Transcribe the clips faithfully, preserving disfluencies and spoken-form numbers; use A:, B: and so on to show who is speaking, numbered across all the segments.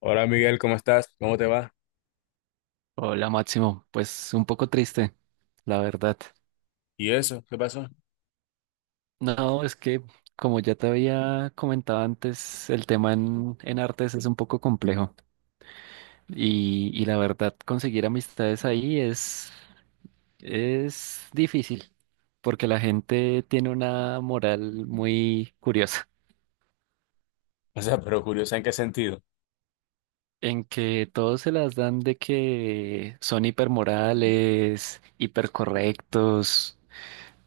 A: Hola Miguel, ¿cómo estás? ¿Cómo te va?
B: Hola Máximo, pues un poco triste, la verdad.
A: ¿Y eso? ¿Qué pasó?
B: No, es que como ya te había comentado antes, el tema en, en artes es un poco complejo y, y la verdad conseguir amistades ahí es, es difícil porque la gente tiene una moral muy curiosa
A: O sea, pero curioso, ¿en qué sentido?
B: en que todos se las dan de que son hipermorales, hipercorrectos.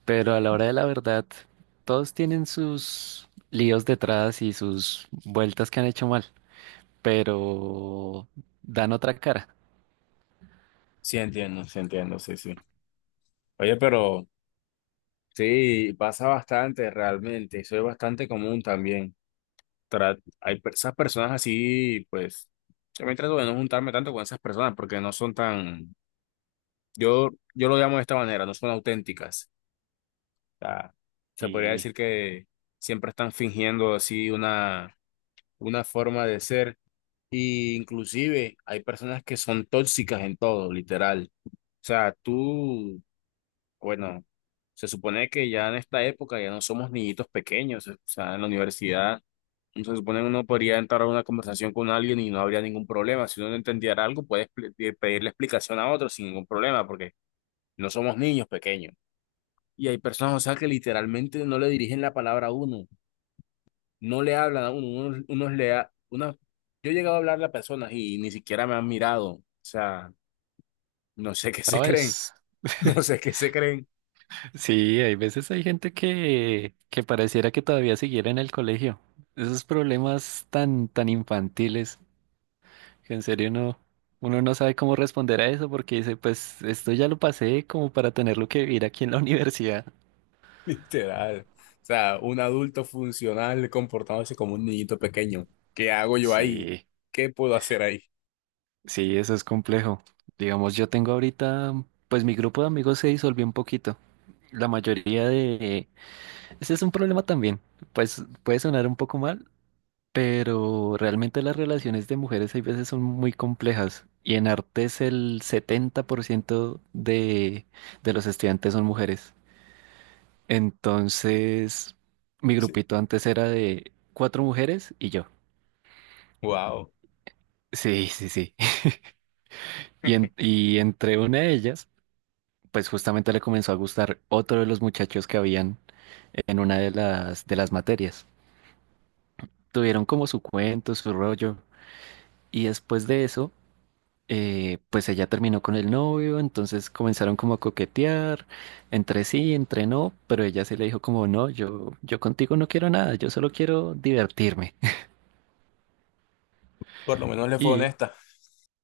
B: Pero a la hora de la verdad, todos tienen sus líos detrás y sus vueltas que han hecho mal, pero dan otra cara.
A: Sí, entiendo, sí, entiendo, sí, sí. Oye, pero sí, pasa bastante realmente, eso es bastante común también. Tra- hay per- esas personas así, pues, yo me trato de no juntarme tanto con esas personas porque no son tan, yo, yo lo llamo de esta manera, no son auténticas. O sea, se podría
B: Y
A: decir que siempre están fingiendo así una, una forma de ser. Y inclusive hay personas que son tóxicas en todo, literal. O sea, tú, bueno, se supone que ya en esta época ya no somos niñitos pequeños. O sea, en la universidad no se supone que uno podría entrar a una conversación con alguien y no habría ningún problema. Si uno no entendiera algo, puedes pedirle explicación a otro sin ningún problema, porque no somos niños pequeños. Y hay personas, o sea, que literalmente no le dirigen la palabra a uno, no le hablan a uno, unos, unos le ha- unos- yo he llegado a hablarle a personas y ni siquiera me han mirado, o sea, no sé qué se
B: no
A: creen,
B: es.
A: no sé qué se creen,
B: Sí, hay veces hay gente que, que pareciera que todavía siguiera en el colegio. Esos problemas tan, tan infantiles que en serio no, uno no sabe cómo responder a eso porque dice, pues esto ya lo pasé como para tenerlo que vivir aquí en la universidad.
A: literal. O sea, un adulto funcional comportándose como un niñito pequeño. ¿Qué hago yo ahí?
B: Sí.
A: ¿Qué puedo hacer ahí?
B: Sí, eso es complejo. Digamos, yo tengo ahorita, pues mi grupo de amigos se disolvió un poquito. La mayoría de... Ese es un problema también. Pues puede sonar un poco mal, pero realmente las relaciones de mujeres hay veces son muy complejas. Y en artes el setenta por ciento de, de los estudiantes son mujeres. Entonces, mi
A: Sí.
B: grupito antes era de cuatro mujeres y yo.
A: Wow,
B: Sí, sí, sí. Y, en- y entre una de ellas, pues justamente le comenzó a gustar otro de los muchachos que habían en una de las, de las materias. Tuvieron como su cuento, su rollo, y después de eso, eh, pues ella terminó con el novio, entonces comenzaron como a coquetear, entre sí, entre no, pero ella sí le dijo como, no, yo, yo contigo no quiero nada, yo solo quiero divertirme.
A: por lo menos le fue
B: Y
A: honesta.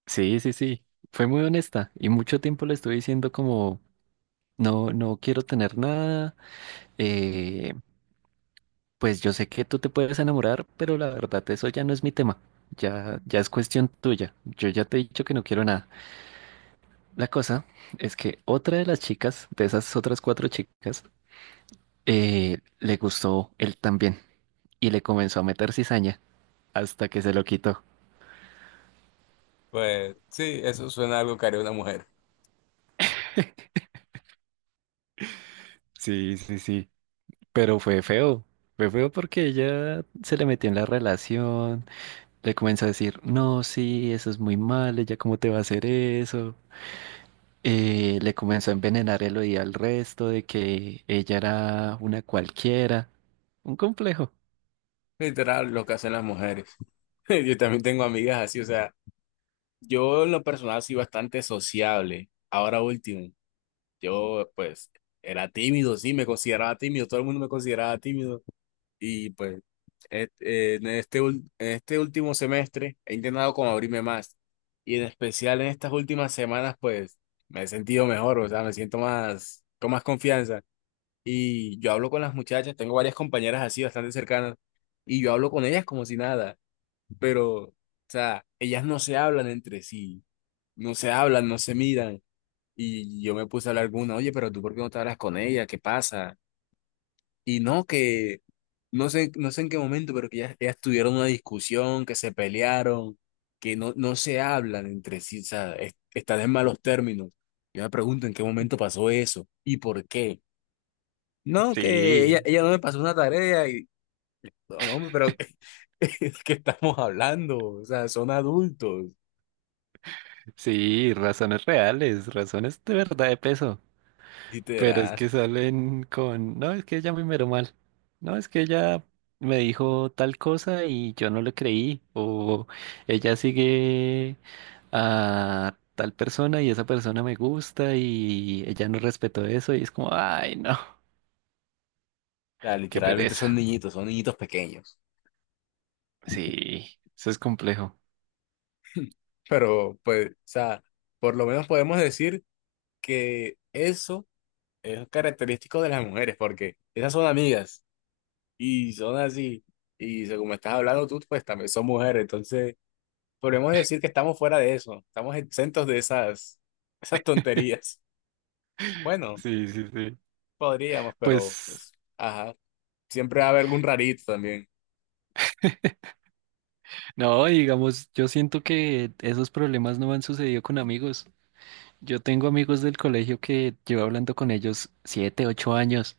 B: sí, sí, sí, fue muy honesta y mucho tiempo le estuve diciendo como, no, no quiero tener nada, eh, pues yo sé que tú te puedes enamorar, pero la verdad eso ya no es mi tema. Ya, ya es cuestión tuya. Yo ya te he dicho que no quiero nada. La cosa es que otra de las chicas, de esas otras cuatro chicas, eh, le gustó él también y le comenzó a meter cizaña hasta que se lo quitó.
A: Pues sí, eso suena a algo que haría una mujer.
B: Sí, sí, sí. Pero fue feo. Fue feo porque ella se le metió en la relación, le comenzó a decir, no, sí, eso es muy mal, ella cómo te va a hacer eso. Eh, le comenzó a envenenar el oído al resto de que ella era una cualquiera. Un complejo.
A: Literal, lo que hacen las mujeres. Yo también tengo amigas así, o sea, yo en lo personal soy bastante sociable. Ahora último. Yo, pues, era tímido, sí, me consideraba tímido, todo el mundo me consideraba tímido. Y pues, et- eh, en este, ul- en este último semestre he intentado como abrirme más. Y en especial en estas últimas semanas, pues, me he sentido mejor, o sea, me siento más, con más confianza. Y yo hablo con las muchachas, tengo varias compañeras así, bastante cercanas, y yo hablo con ellas como si nada. Pero, o sea, ellas no se hablan entre sí, no se hablan, no se miran y yo me puse a hablar con una, oye, pero tú ¿por qué no te hablas con ella? ¿Qué pasa? Y no, que no sé, no sé en qué momento, pero que ya, ellas tuvieron una discusión, que se pelearon, que no, no se hablan entre sí, o sea, es- están en malos términos. Yo me pregunto en qué momento pasó eso y por qué. No, que ella,
B: Sí,
A: ella no me pasó una tarea y, no, no, hombre, pero es que estamos hablando, o sea, son adultos,
B: sí, razones reales, razones de verdad de peso. Pero es
A: literal.
B: que
A: O
B: salen con, no, es que ella me miró mal. No, es que ella me dijo tal cosa y yo no le creí. O ella sigue a tal persona y esa persona me gusta y ella no respetó eso y es como, ay, no,
A: sea,
B: qué
A: literalmente son
B: pereza.
A: niñitos, son niñitos pequeños.
B: Sí, eso es complejo.
A: Pero, pues, o sea, por lo menos podemos decir que eso es característico de las mujeres, porque esas son amigas y son así. Y según me estás hablando tú, pues también son mujeres. Entonces, podemos decir que estamos fuera de eso. Estamos exentos de esas, esas tonterías. Bueno,
B: Sí, sí, sí.
A: podríamos, pero,
B: Pues,
A: pues, ajá. Siempre va a haber algún rarito también.
B: no, digamos, yo siento que esos problemas no han sucedido con amigos. Yo tengo amigos del colegio que llevo hablando con ellos siete, ocho años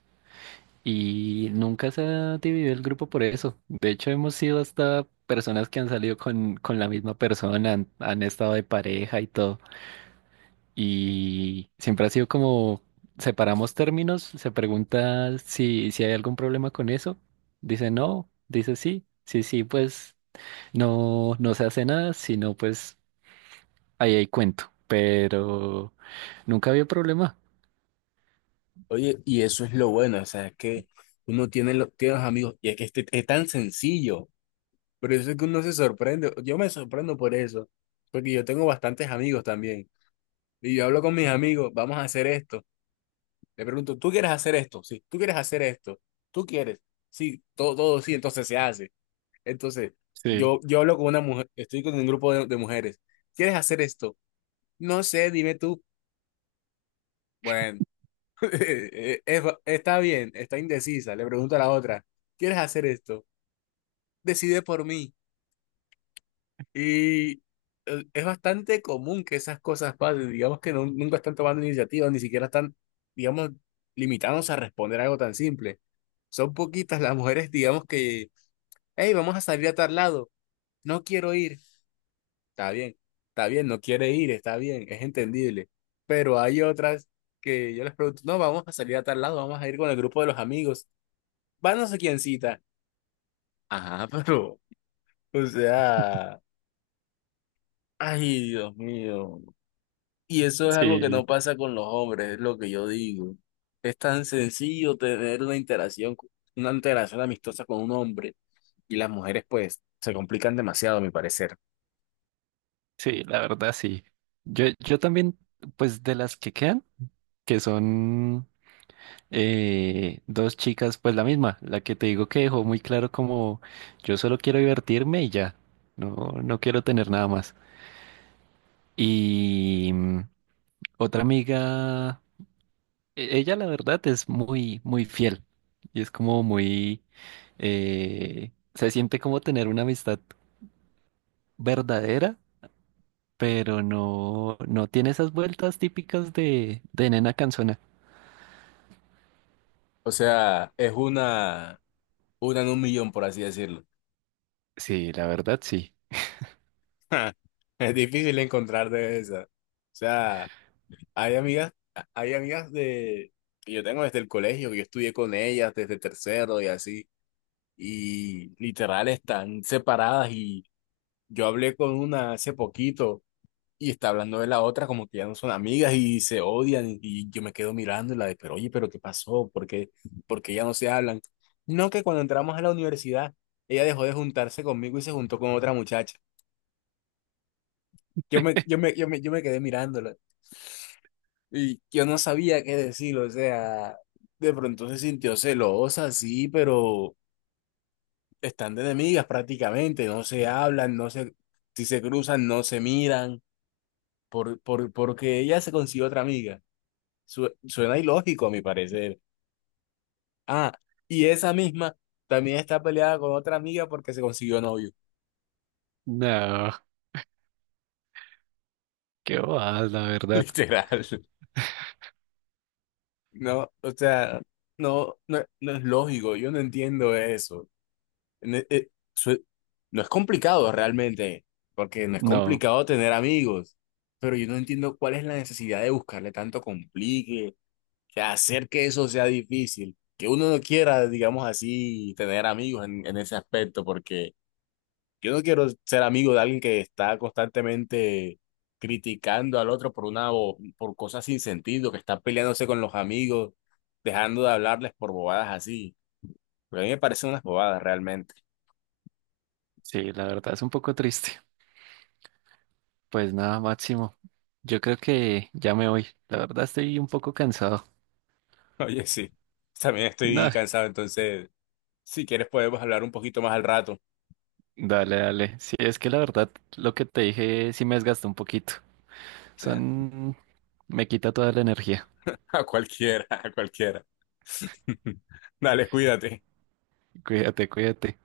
B: y nunca se ha dividido el grupo por eso. De hecho, hemos sido hasta personas que han salido con, con la misma persona, han, han estado de pareja y todo. Y siempre ha sido como separamos términos, se pregunta si, si hay algún problema con eso, dice no, dice sí, sí, sí, pues no, no se hace nada, sino pues ahí hay cuento, pero nunca había problema.
A: Oye, y eso es lo bueno, o sea, es que uno tiene, lo- tiene los amigos y es que este- es tan sencillo. Por eso es que uno se sorprende. Yo me sorprendo por eso. Porque yo tengo bastantes amigos también. Y yo hablo con mis amigos, vamos a hacer esto. Le pregunto, ¿tú quieres hacer esto? Sí, ¿tú quieres hacer esto? ¿Tú quieres? Sí, todo, todo sí, entonces se hace. Entonces,
B: Sí,
A: yo, yo hablo con una mujer, estoy con un grupo de, de mujeres. ¿Quieres hacer esto? No sé, dime tú. Bueno, eh, eh, está bien, está indecisa. Le pregunto a la otra, ¿quieres hacer esto? Decide por mí. Y eh, es bastante común que esas cosas pasen, digamos que no- nunca están tomando iniciativas, ni siquiera están, digamos, limitándose a responder algo tan simple. Son poquitas las mujeres, digamos que, hey, vamos a salir a tal lado, no quiero ir, está bien, está bien, no quiere ir, está bien, es entendible. Pero hay otras que yo les pregunto, no, vamos a salir a tal lado, vamos a ir con el grupo de los amigos, van no sé quién cita. Ajá, pero, o sea, ay, Dios mío. Y eso es algo que no
B: sí,
A: pasa con los hombres, es lo que yo digo. Es tan sencillo tener una interacción, una interacción amistosa con un hombre y las mujeres pues se complican demasiado, a mi parecer.
B: sí, la verdad sí. Yo, yo también, pues de las que quedan, que son eh, dos chicas, pues la misma, la que te digo que dejó muy claro como yo solo quiero divertirme y ya, no, no quiero tener nada más. Y mm, otra amiga, e- ella la verdad es muy, muy fiel y es como muy, eh, se siente como tener una amistad verdadera, pero no, no tiene esas vueltas típicas de, de nena canzona.
A: O sea, es una, una en un millón, por así decirlo.
B: Sí, la verdad sí.
A: Es difícil encontrar de esa. O sea, hay amigas, hay amigas de que yo tengo desde el colegio, que yo estudié con ellas desde tercero y así, y literal están separadas y yo hablé con una hace poquito y está hablando de la otra como que ya no son amigas y se odian y yo me quedo mirando y la de, pero oye, pero ¿qué pasó? ¿Por qué, por qué ya no se hablan? No, que cuando entramos a la universidad, ella dejó de juntarse conmigo y se juntó con otra muchacha. Yo me, yo me, yo me, yo me quedé mirándola y yo no sabía qué decir, o sea, de pronto se sintió celosa, sí, pero están de enemigas prácticamente, no se hablan, no se, si se cruzan, no se miran, por, por, porque ella se consiguió otra amiga. Su- suena ilógico a mi parecer. Ah, y esa misma también está peleada con otra amiga porque se consiguió novio.
B: No, qué bobada, la verdad.
A: Literal. No, o sea, no, no, no es lógico, yo no entiendo eso. No, eh, su- no es complicado realmente, porque no es
B: No.
A: complicado tener amigos, pero yo no entiendo cuál es la necesidad de buscarle tanto complique, que hacer que eso sea difícil, que uno no quiera, digamos así, tener amigos en, en ese aspecto, porque yo no quiero ser amigo de alguien que está constantemente criticando al otro por una bo- por cosas sin sentido, que está peleándose con los amigos, dejando de hablarles por bobadas así. Porque a mí me parecen unas bobadas realmente.
B: Sí, la verdad es un poco triste. Pues nada, Máximo. Yo creo que ya me voy. La verdad estoy un poco cansado.
A: Oye, sí. También estoy
B: No,
A: cansado, entonces, si quieres podemos hablar un poquito más al rato.
B: dale, dale. Sí, es que la verdad lo que te dije sí me desgastó un poquito. Son... Me quita toda la energía.
A: A cualquiera, a cualquiera. Dale, cuídate.
B: Cuídate, cuídate.